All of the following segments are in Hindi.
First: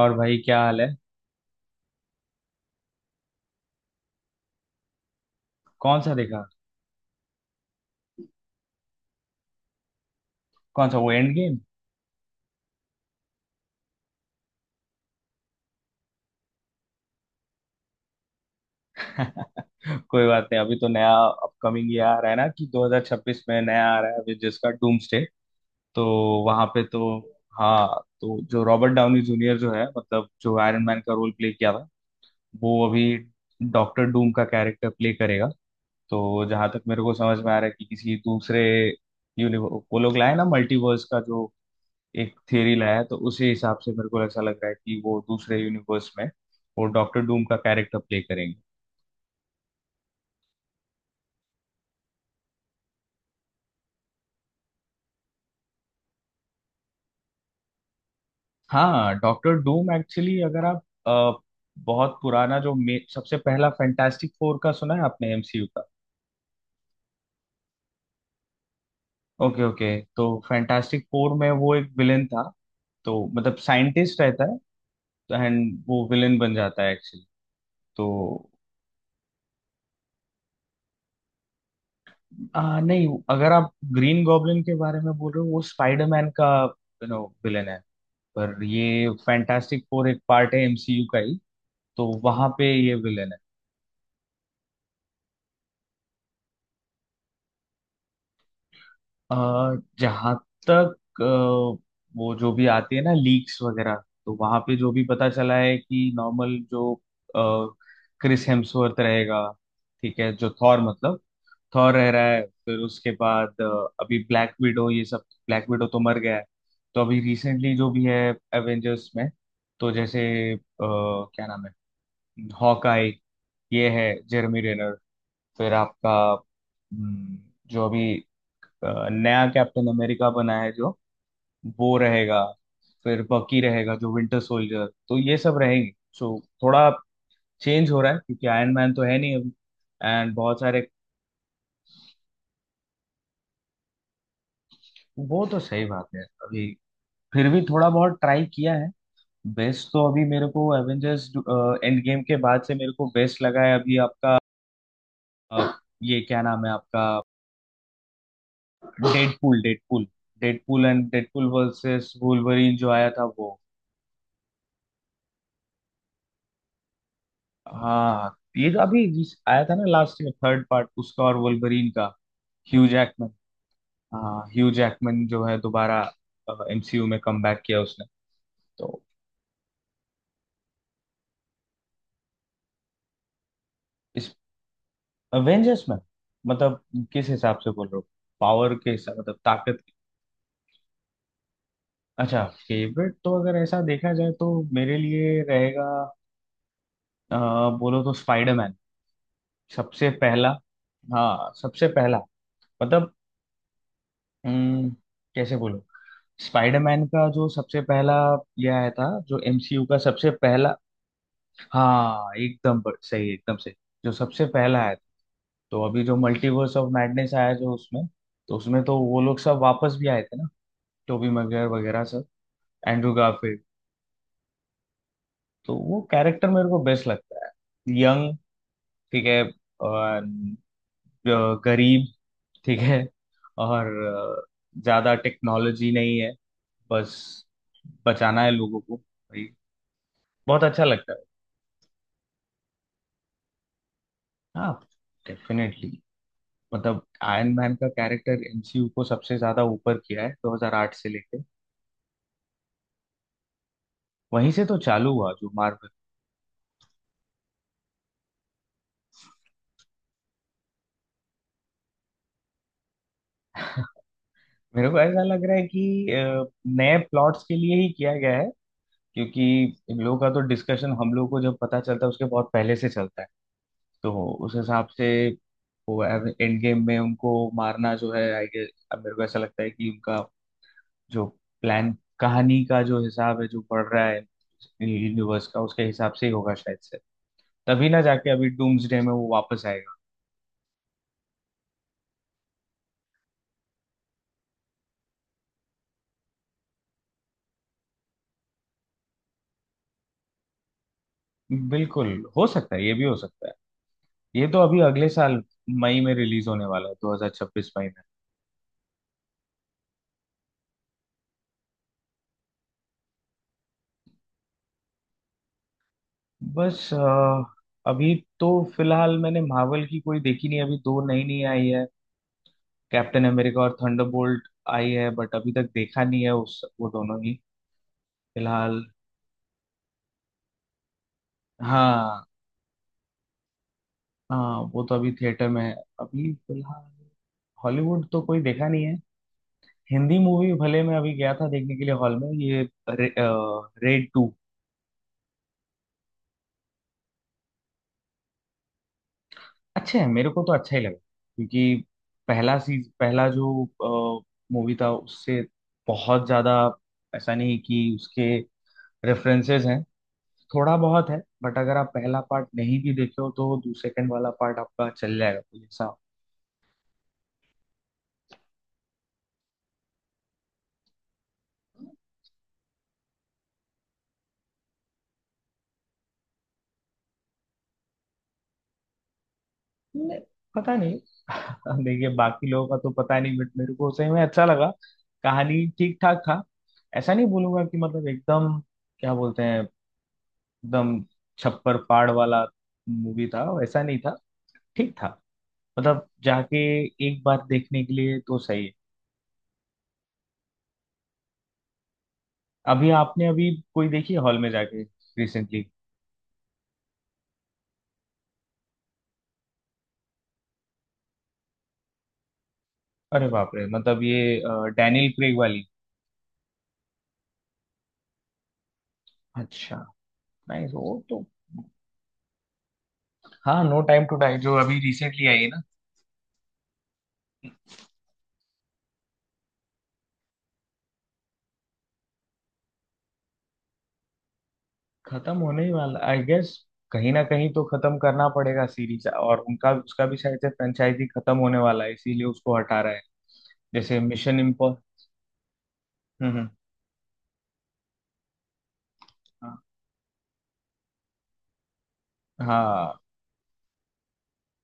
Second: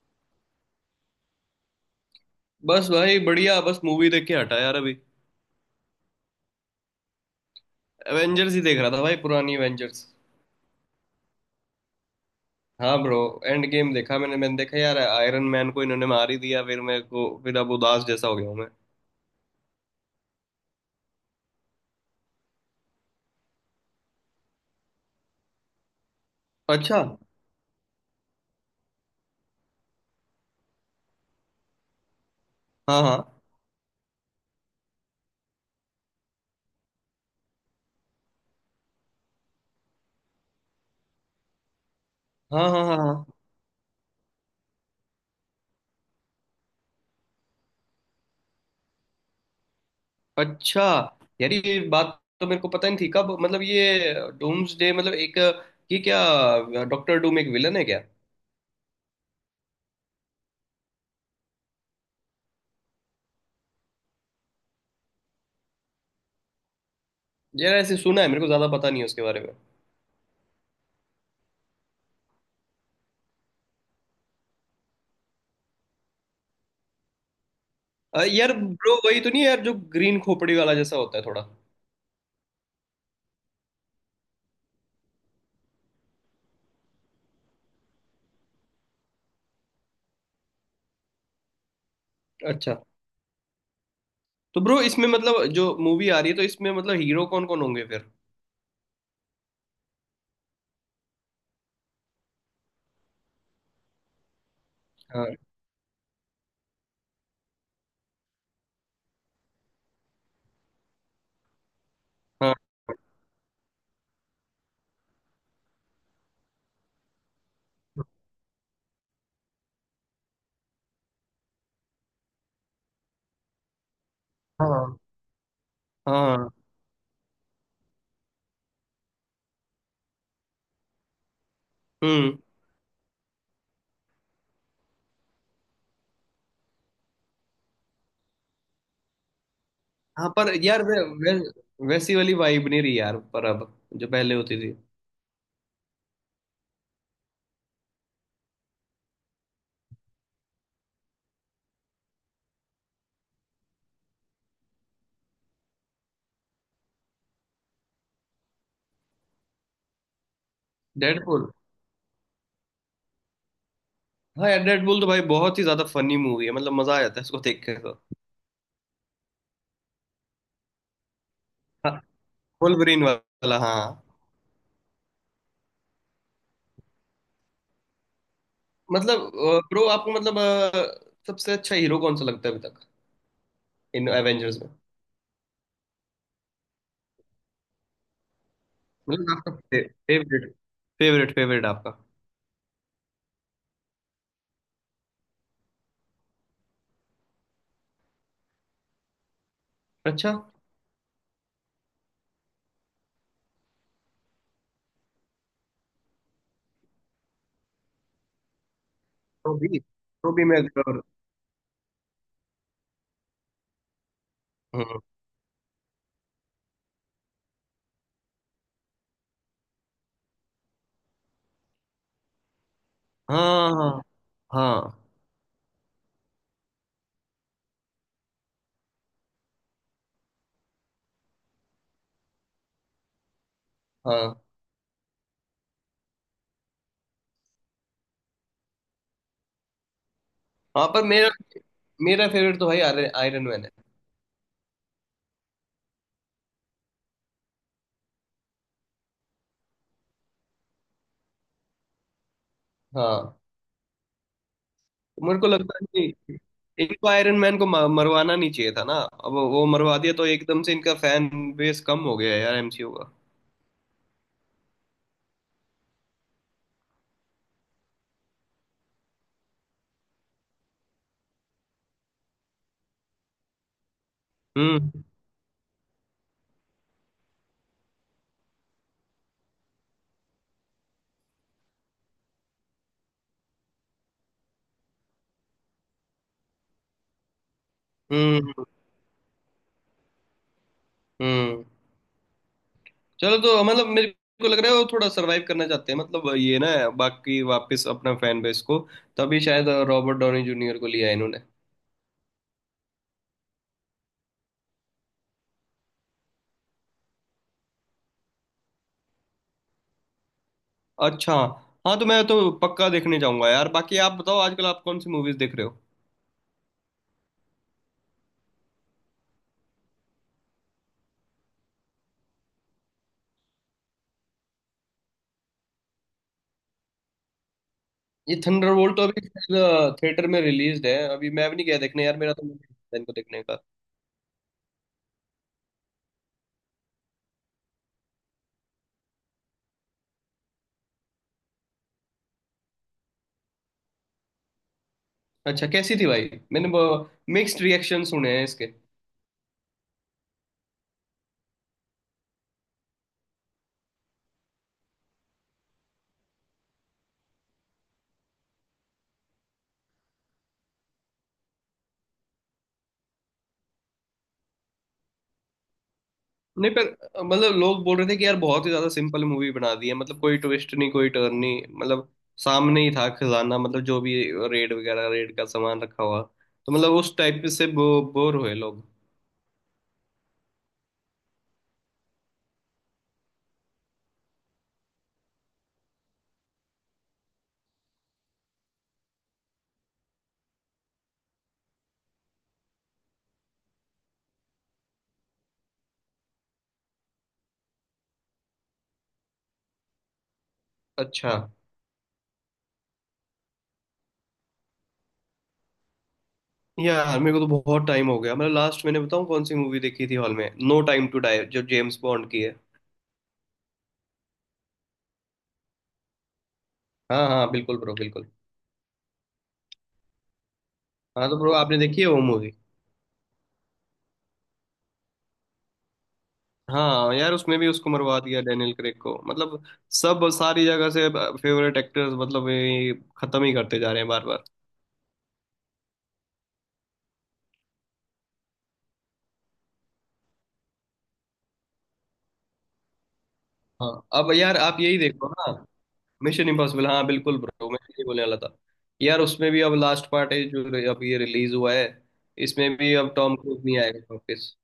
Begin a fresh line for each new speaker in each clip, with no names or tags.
और भाई क्या हाल है।
बस भाई बढ़िया। बस मूवी देख के हटा यार अभी।
कौन सा देखा?
एवेंजर्स ही देख रहा था भाई, पुरानी एवेंजर्स।
कौन सा? वो एंड गेम?
हाँ ब्रो, एंड गेम देखा। मैंने मैंने देखा यार। आयरन मैन को इन्होंने मार ही दिया फिर, मेरे को फिर अब उदास जैसा हो गया हूँ मैं।
कोई बात नहीं। अभी तो नया अपकमिंग ये आ रहा है ना कि 2026 में नया आ रहा है अभी जिसका डूम्सडे। तो वहां पे
अच्छा।
तो हाँ। तो जो रॉबर्ट डाउनी जूनियर जो है मतलब जो आयरन मैन का रोल प्ले किया था, वो
हाँ
अभी
हाँ
डॉक्टर डूम का कैरेक्टर प्ले करेगा। तो जहां तक मेरे को समझ में आ रहा है कि किसी दूसरे यूनिवर्स वो लोग लाए ना, मल्टीवर्स का जो एक
हाँ
थियरी
हाँ। हाँ
लाया है, तो
हाँ।
उसी हिसाब से मेरे को ऐसा लग रहा है कि वो दूसरे यूनिवर्स में वो डॉक्टर डूम का कैरेक्टर प्ले करेंगे।
अच्छा, यार ये बात तो मेरे को पता नहीं थी। कब मतलब ये डूम्सडे मतलब एक, ये क्या डॉक्टर डूम एक विलन है क्या?
हाँ, डॉक्टर डूम एक्चुअली अगर आप बहुत पुराना जो सबसे पहला फैंटास्टिक फोर का सुना है आपने एमसीयू का?
यार ऐसे सुना है, मेरे को ज्यादा पता नहीं है उसके बारे में।
Okay, okay. तो फैंटास्टिक फोर में वो एक विलेन था। तो मतलब साइंटिस्ट रहता है एंड वो विलेन बन जाता है एक्चुअली। तो
यार ब्रो वही तो नहीं है यार, जो ग्रीन खोपड़ी वाला जैसा होता है थोड़ा?
नहीं, अगर आप ग्रीन गॉब्लिन के बारे में बोल रहे हो, वो स्पाइडरमैन का विलेन है। पर ये फैंटास्टिक फोर एक पार्ट है एमसीयू का ही। तो वहां पे
अच्छा।
ये विलेन है।
तो ब्रो इसमें मतलब जो मूवी आ रही है, तो इसमें मतलब हीरो कौन कौन होंगे फिर?
आ, जहां तक अ, वो जो भी आती है ना लीक्स वगैरह, तो वहां पे जो भी
हाँ।
पता चला है कि नॉर्मल जो क्रिस हेम्सवर्थ रहेगा। ठीक है, जो थॉर मतलब थॉर रह रहा है,
हाँ।
फिर उसके बाद अभी ब्लैक विडो ये सब। ब्लैक विडो तो मर गया है। तो अभी रिसेंटली जो भी है एवेंजर्स में, तो जैसे क्या नाम है, हॉकाई, ये है जेरमी रेनर।
हाँ
फिर आपका
हाँ।
हम्म, जो अभी नया कैप्टन अमेरिका बना है, जो वो
हम्म।
रहेगा। फिर बकी रहेगा जो विंटर सोल्जर, तो ये सब रहेंगे। सो थोड़ा चेंज हो रहा है क्योंकि आयरन मैन तो है नहीं अभी
हाँ
एंड
पर
बहुत सारे।
यार वै, वै, वैसी वाली वाइब नहीं रही यार पर अब, जो पहले होती थी।
वो तो सही बात है। अभी फिर भी थोड़ा बहुत ट्राई किया है। बेस्ट तो अभी मेरे को एवेंजर्स एंड गेम के बाद से मेरे को बेस्ट लगा है अभी, आपका ये क्या नाम है, आपका Deadpool, Deadpool, Deadpool and
Deadpool.
Deadpool versus Wolverine जो आया था वो।
हाँ यार डेडपुल तो भाई बहुत ही ज्यादा फनी मूवी है, मतलब मजा आ जाता है इसको देख के तो।
हाँ, ये जो अभी जिस आया था ना, लास्ट में थर्ड पार्ट उसका और वुल्वरीन
हाँ
का, ह्यू
वोल्वरिन
जैकमैन।
वाला, हाँ।
हाँ, ह्यू जैकमैन जो है दोबारा एमसीयू में कमबैक किया उसने। तो
मतलब ब्रो आपको मतलब सबसे अच्छा हीरो कौन सा लगता है अभी तक, इन
इस
एवेंजर्स में?
अवेंजर्स में मतलब किस हिसाब से बोल रहे हो? पावर के हिसाब
मतलब
मतलब
आपका फेवरेट। फेवरेट आपका।
अच्छा, फेवरेट तो अगर ऐसा देखा जाए तो मेरे लिए रहेगा अ, बोलो तो स्पाइडरमैन, सबसे
अच्छा।
पहला। हाँ, सबसे पहला मतलब हम्म, कैसे बोलो, स्पाइडरमैन का जो सबसे पहला ये आया था, जो
तो भी
एमसीयू का सबसे
तो भी मैं।
पहला। हाँ, एकदम सही, एकदम सही, जो सबसे पहला आया था।
हम्म।
तो अभी जो मल्टीवर्स ऑफ मैडनेस आया जो उसमें, तो उसमें तो वो लोग सब वापस भी आए थे ना, टोबी मैguire वगैरह सब, एंड्रू गारफील्ड।
हाँ हाँ हाँ
तो वो कैरेक्टर मेरे को बेस्ट लगता है। यंग, ठीक है, और, गरीब, ठीक है, और
हाँ।
ज्यादा टेक्नोलॉजी नहीं है, बस बचाना है लोगों को भाई। बहुत अच्छा
हाँ पर
लगता है।
मेरा, मेरा फेवरेट तो भाई आयरन मैन है।
हाँ, डेफिनेटली। मतलब आयरन मैन का कैरेक्टर एमसीयू को सबसे ज्यादा ऊपर किया है 2008 से लेके।
हाँ।
वहीं से तो चालू हुआ
मेरे को
जो
लगता
मार्वल।
है कि इनको आयरन मैन को मरवाना नहीं चाहिए था ना। अब वो मरवा दिया तो एकदम से इनका फैन बेस कम हो गया है यार एमसीयू का।
मेरे को ऐसा लग रहा है कि नए प्लॉट्स के लिए ही किया गया है क्योंकि इन लोगों का तो डिस्कशन हम लोग को जब पता चलता है, उसके बहुत पहले से चलता है। तो उस हिसाब
हम्म।
से वो एंड गेम में उनको मारना जो है, आई गेस, अब मेरे को ऐसा लगता है कि उनका जो प्लान, कहानी का जो हिसाब है जो बढ़ रहा है यूनिवर्स का, उसके हिसाब से ही होगा शायद से। तभी ना जाके अभी
हम्म।
डूम्सडे में वो वापस आएगा।
हम्म। चलो, तो मतलब मेरे को लग रहा है वो थोड़ा सरवाइव करना चाहते हैं, मतलब ये ना, बाकी वापस अपना फैन बेस को। तभी शायद रॉबर्ट डॉनी जूनियर को लिया है इन्होंने।
बिल्कुल, हो सकता है, ये भी हो सकता है। ये तो अभी अगले साल मई में रिलीज होने वाला है, 2026 मई में।
अच्छा। हाँ तो मैं तो पक्का देखने जाऊंगा यार। बाकी आप बताओ आजकल आप कौन सी मूवीज देख रहे हो?
बस, अभी तो फिलहाल मैंने मार्वल की कोई देखी नहीं। अभी दो नई नई आई है, कैप्टन अमेरिका और थंडरबोल्ट आई है, बट अभी तक देखा नहीं है उस वो दोनों ही
ये
फिलहाल।
थंडरबोल्ट तो अभी थिएटर में रिलीज है। अभी मैं भी नहीं गया देखने यार,
हाँ,
मेरा तो मन नहीं था इनको देखने का।
हाँ, वो तो अभी थिएटर में है अभी फिलहाल। हॉलीवुड तो कोई देखा नहीं है। हिंदी मूवी भले मैं अभी गया था देखने के लिए हॉल में, ये रेड टू।
अच्छा कैसी थी भाई? मैंने मिक्स्ड रिएक्शन सुने हैं इसके।
अच्छा है, मेरे को तो अच्छा ही लगा क्योंकि पहला सीज पहला जो मूवी था उससे बहुत ज्यादा ऐसा नहीं कि उसके रेफरेंसेस हैं, थोड़ा बहुत है, बट अगर आप पहला पार्ट नहीं भी देखे हो तो सेकंड वाला पार्ट आपका चल जाएगा, तो ऐसा
नहीं पर मतलब लोग बोल रहे थे कि यार बहुत ही ज्यादा सिंपल मूवी बना दी है, मतलब कोई ट्विस्ट नहीं कोई टर्न नहीं, मतलब सामने ही था खजाना, मतलब जो भी रेड वगैरह रेड का सामान रखा हुआ। तो मतलब उस टाइप से बोर हुए लोग।
नहीं। पता नहीं। देखिए, बाकी लोगों का तो पता नहीं बट मेरे को सही में अच्छा लगा। कहानी ठीक ठाक था, ऐसा नहीं बोलूंगा कि मतलब एकदम क्या बोलते हैं, एकदम छप्पर पाड़ वाला मूवी था, वैसा नहीं था। ठीक था। मतलब जाके एक बार देखने के लिए तो सही है।
अच्छा।
अभी आपने अभी कोई देखी हॉल में जाके, रिसेंटली?
यार मेरे को तो बहुत टाइम हो गया। मतलब लास्ट मैंने बताऊं, कौन सी मूवी देखी थी हॉल में, नो टाइम टू डाई जो जेम्स बॉन्ड की है।
अरे बाप रे, मतलब ये डैनियल क्रेग वाली?
हाँ हाँ बिल्कुल ब्रो, बिल्कुल।
अच्छा, नाइस, वो तो।
हाँ तो ब्रो आपने देखी है वो मूवी?
हाँ, नो टाइम टू डाई जो अभी रिसेंटली आई है ना।
हाँ यार उसमें भी उसको मरवा दिया, डेनियल क्रेग को, मतलब सब सारी जगह से फेवरेट एक्टर्स मतलब ये खत्म ही करते जा रहे हैं बार बार।
खत्म होने ही वाला, आई गेस। कहीं ना कहीं तो खत्म करना पड़ेगा सीरीज, और उनका उसका भी शायद से फ्रेंचाइजी खत्म होने वाला है, इसीलिए उसको हटा रहा है।
हाँ,
जैसे
अब
मिशन
यार आप
इम्पॉस,
यही देखो ना।
हम्म,
मिशन इम्पॉसिबल, हाँ बिल्कुल ब्रो, मैं यही बोलने वाला था। यार उसमें
हाँ,
भी अब लास्ट पार्ट है जो अब ये रिलीज हुआ है। इसमें
हाँ,
भी अब टॉम क्रूज नहीं आएगा वापस।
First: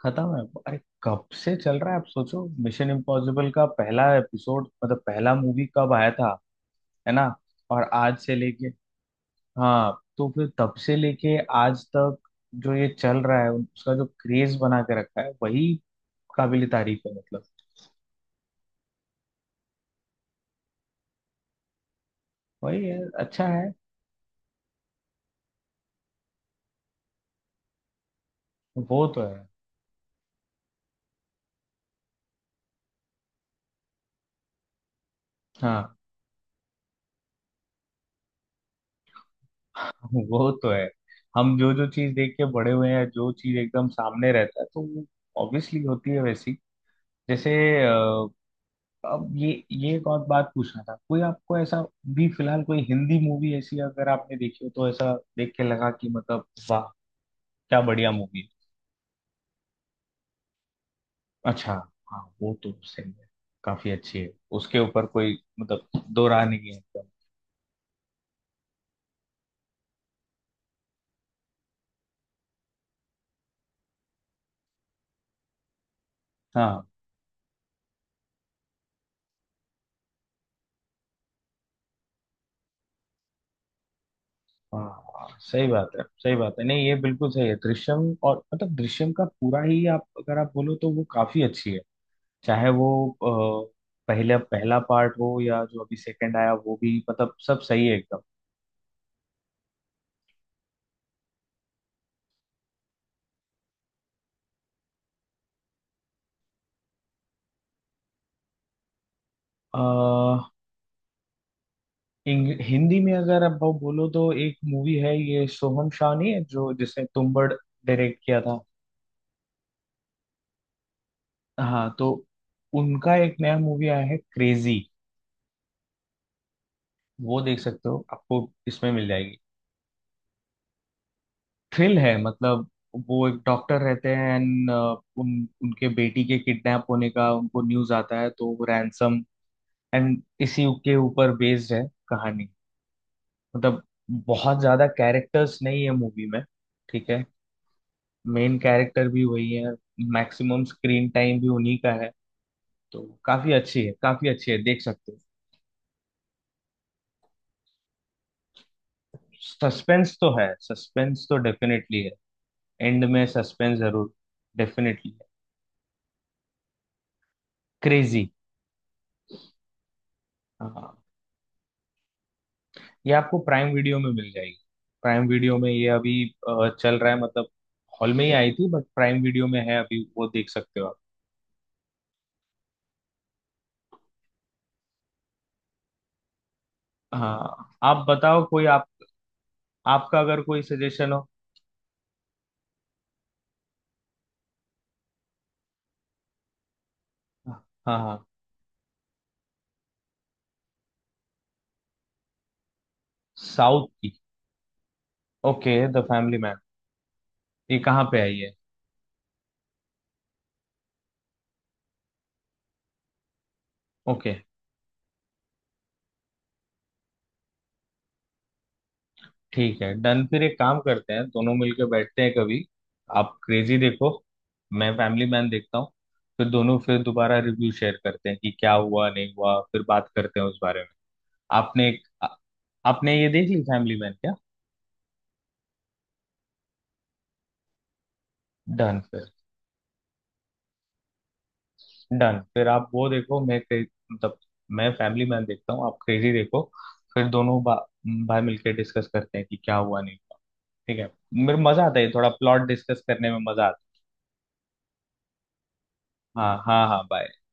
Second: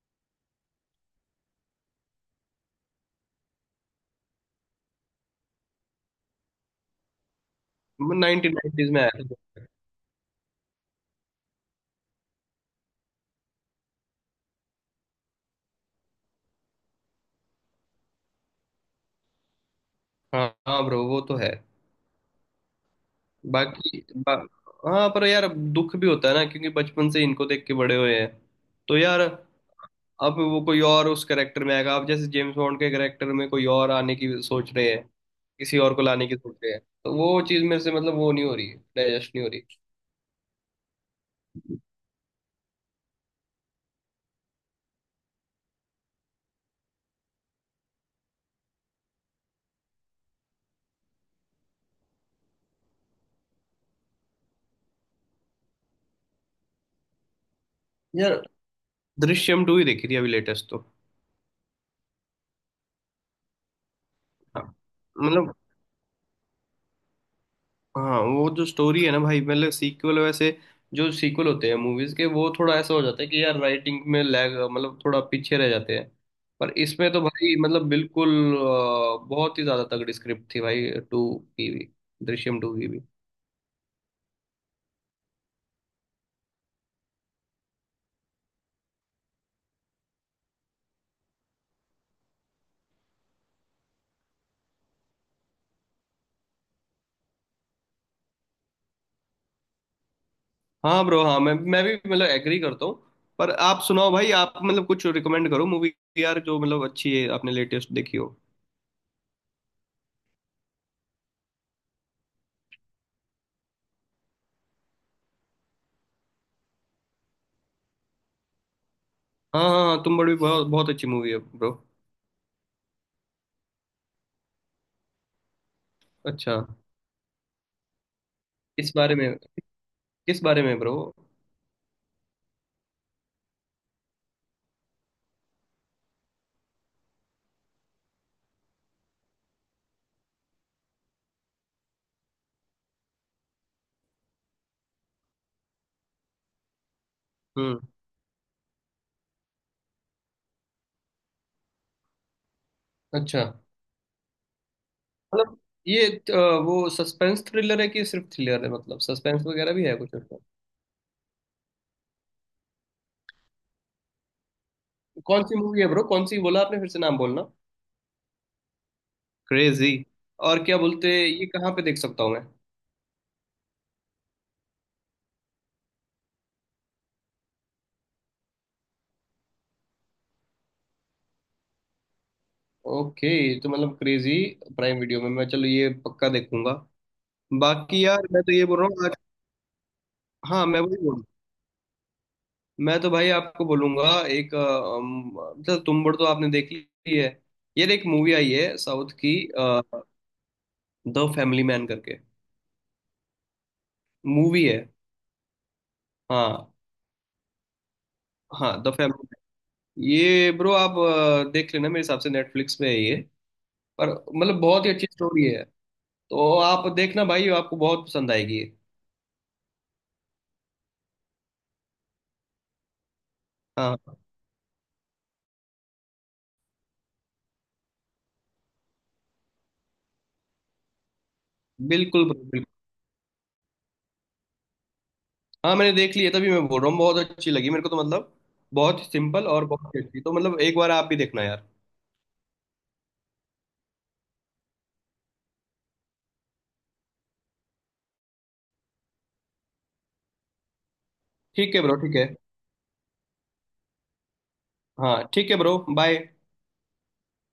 खत्म है। अरे कब से चल रहा है, आप सोचो, मिशन इम्पॉसिबल का पहला एपिसोड मतलब पहला मूवी कब आया था? है ना? और आज से
नाइनटीन
लेके,
नाइनटीज में आया था।
हाँ, तो फिर तब से लेके आज तक जो ये चल रहा है, उसका जो क्रेज बना के रखा है, वही काबिल तारीफ है मतलब।
हाँ हाँ ब्रो वो तो है।
वही है, अच्छा है।
बाकी बा, हाँ पर यार अब दुख भी होता है ना, क्योंकि बचपन से इनको देख के बड़े हुए हैं तो
वो
यार।
तो है।
अब वो कोई और उस करेक्टर में आएगा। अब जैसे जेम्स बॉन्ड के करेक्टर में कोई और आने की सोच रहे हैं, किसी
हाँ।
और को लाने की सोच रहे हैं, तो वो चीज मेरे से मतलब वो नहीं हो रही है, डाइजेस्ट नहीं हो
वो तो है। हम जो
रही।
जो चीज देख के बड़े हुए हैं, जो चीज एकदम सामने रहता है, तो वो ऑब्वियसली होती है वैसी। जैसे अ, अब ये एक और बात पूछना था। कोई आपको ऐसा भी फिलहाल कोई हिंदी मूवी ऐसी अगर आपने देखी हो तो ऐसा देख के लगा कि मतलब वाह, क्या बढ़िया
यार
मूवी!
दृश्यम टू ही देखी थी अभी लेटेस्ट तो।
अच्छा, हाँ, वो तो सही है, काफी अच्छी है।
हाँ
उसके ऊपर कोई
मतलब,
मतलब दो राह नहीं है एकदम।
हाँ वो जो स्टोरी है ना भाई, मतलब सीक्वल वैसे, जो सीक्वल होते हैं मूवीज के वो थोड़ा ऐसा हो जाता है कि यार राइटिंग में लैग, मतलब थोड़ा पीछे रह जाते हैं। पर
हाँ,
इसमें तो भाई मतलब बिल्कुल बहुत ही ज्यादा तगड़ी स्क्रिप्ट थी भाई, टू की भी, दृश्यम टू की भी।
हाँ, सही बात है, सही बात है, नहीं, ये बिल्कुल सही है, दृश्यम। और मतलब दृश्यम का पूरा ही, आप अगर आप बोलो तो वो काफी अच्छी है, चाहे वो अ, पहला पहला पार्ट हो या जो अभी सेकंड आया वो भी, मतलब सब सही है एकदम।
हाँ ब्रो। हाँ मैं भी मतलब एग्री करता हूँ। पर आप सुनाओ भाई, आप मतलब कुछ रिकमेंड करो मूवी यार, जो मतलब अच्छी है आपने लेटेस्ट देखी हो।
अ, हिंदी में अगर आप बोलो तो एक मूवी है, ये सोहम शाह नहीं है जो जिसने तुम्बड़ डायरेक्ट किया था।
हाँ हाँ हाँ, तुम बड़ी बहुत बहुत अच्छी मूवी है ब्रो।
हाँ, तो उनका एक नया मूवी आया है, क्रेजी।
अच्छा
वो देख सकते हो, आपको इसमें
किस
मिल
बारे में?
जाएगी।
किस बारे में ब्रो?
थ्रिल है मतलब। वो एक डॉक्टर रहते हैं एंड उन उनके बेटी के किडनैप होने का उनको न्यूज आता है, तो वो रैंसम, एंड इसी के ऊपर बेस्ड है कहानी। मतलब बहुत ज्यादा कैरेक्टर्स नहीं है मूवी में, ठीक है।
हम्म।
मेन कैरेक्टर भी वही है, मैक्सिमम स्क्रीन टाइम भी उन्हीं का है। तो
अच्छा
काफी अच्छी है, काफी अच्छी है, देख सकते हो।
मतलब ये वो सस्पेंस थ्रिलर है कि सिर्फ थ्रिलर है, मतलब सस्पेंस वगैरह भी है कुछ
सस्पेंस तो
उसमें?
है, सस्पेंस तो डेफिनेटली है। एंड में सस्पेंस जरूर डेफिनेटली है।
कौन सी मूवी है ब्रो? कौन सी बोला आपने? फिर से नाम बोलना।
क्रेजी।
क्रेजी। और क्या
हाँ,
बोलते, ये कहाँ पे देख सकता हूँ मैं?
ये आपको प्राइम वीडियो में मिल जाएगी। प्राइम वीडियो में ये अभी चल रहा है, मतलब हॉल में ही आई थी बट प्राइम वीडियो में है अभी, वो देख सकते हो आप।
ओके। तो मतलब क्रेजी, प्राइम वीडियो में। मैं चलो ये पक्का देखूंगा।
हाँ, आप
बाकी यार मैं
बताओ
तो
कोई,
ये बोल
आप
रहा हूँ आज,
आपका अगर कोई
हाँ मैं वही
सजेशन
बोल,
हो।
मैं तो भाई आपको बोलूंगा एक, चल तुम बड़ तो आपने देख ली है। यार
हाँ,
एक
हाँ,
मूवी आई है साउथ की, द फैमिली मैन करके
साउथ की?
मूवी है।
Okay, The Family Man.
हाँ
ये कहाँ पे आई है?
हाँ द फैमिली मैन। ये ब्रो आप देख लेना। मेरे हिसाब से नेटफ्लिक्स पे है ये, पर
ओके,
मतलब बहुत ही अच्छी स्टोरी है, तो आप देखना भाई, आपको बहुत पसंद आएगी ये।
ठीक है, डन फिर। एक काम करते हैं, दोनों मिलकर बैठते हैं कभी। आप क्रेजी देखो,
हाँ
मैं फैमिली मैन देखता हूँ। फिर दोनों फिर दोबारा रिव्यू शेयर करते हैं कि क्या हुआ नहीं हुआ, फिर बात करते हैं उस बारे में। आपने आ-
बिल्कुल bro।
आपने ये देख ली फैमिली मैन क्या?
हाँ मैंने देख ली है, तभी मैं बोल रहा हूँ बहुत अच्छी लगी मेरे को तो। मतलब
डन
बहुत
फिर,
सिंपल और बहुत अच्छी, तो मतलब एक बार आप भी देखना यार।
डन फिर आप वो देखो, मतलब मैं फैमिली मैन देखता हूँ, आप क्रेजी देखो। फिर दोनों भाई मिलकर डिस्कस करते हैं कि क्या हुआ नहीं हुआ, ठीक है। मेरे
ठीक है
मजा
ब्रो,
आता है,
ठीक है।
थोड़ा प्लॉट डिस्कस करने में मजा आता
हाँ ठीक है ब्रो, बाय।
है। हाँ, हाँ, हाँ, बाय।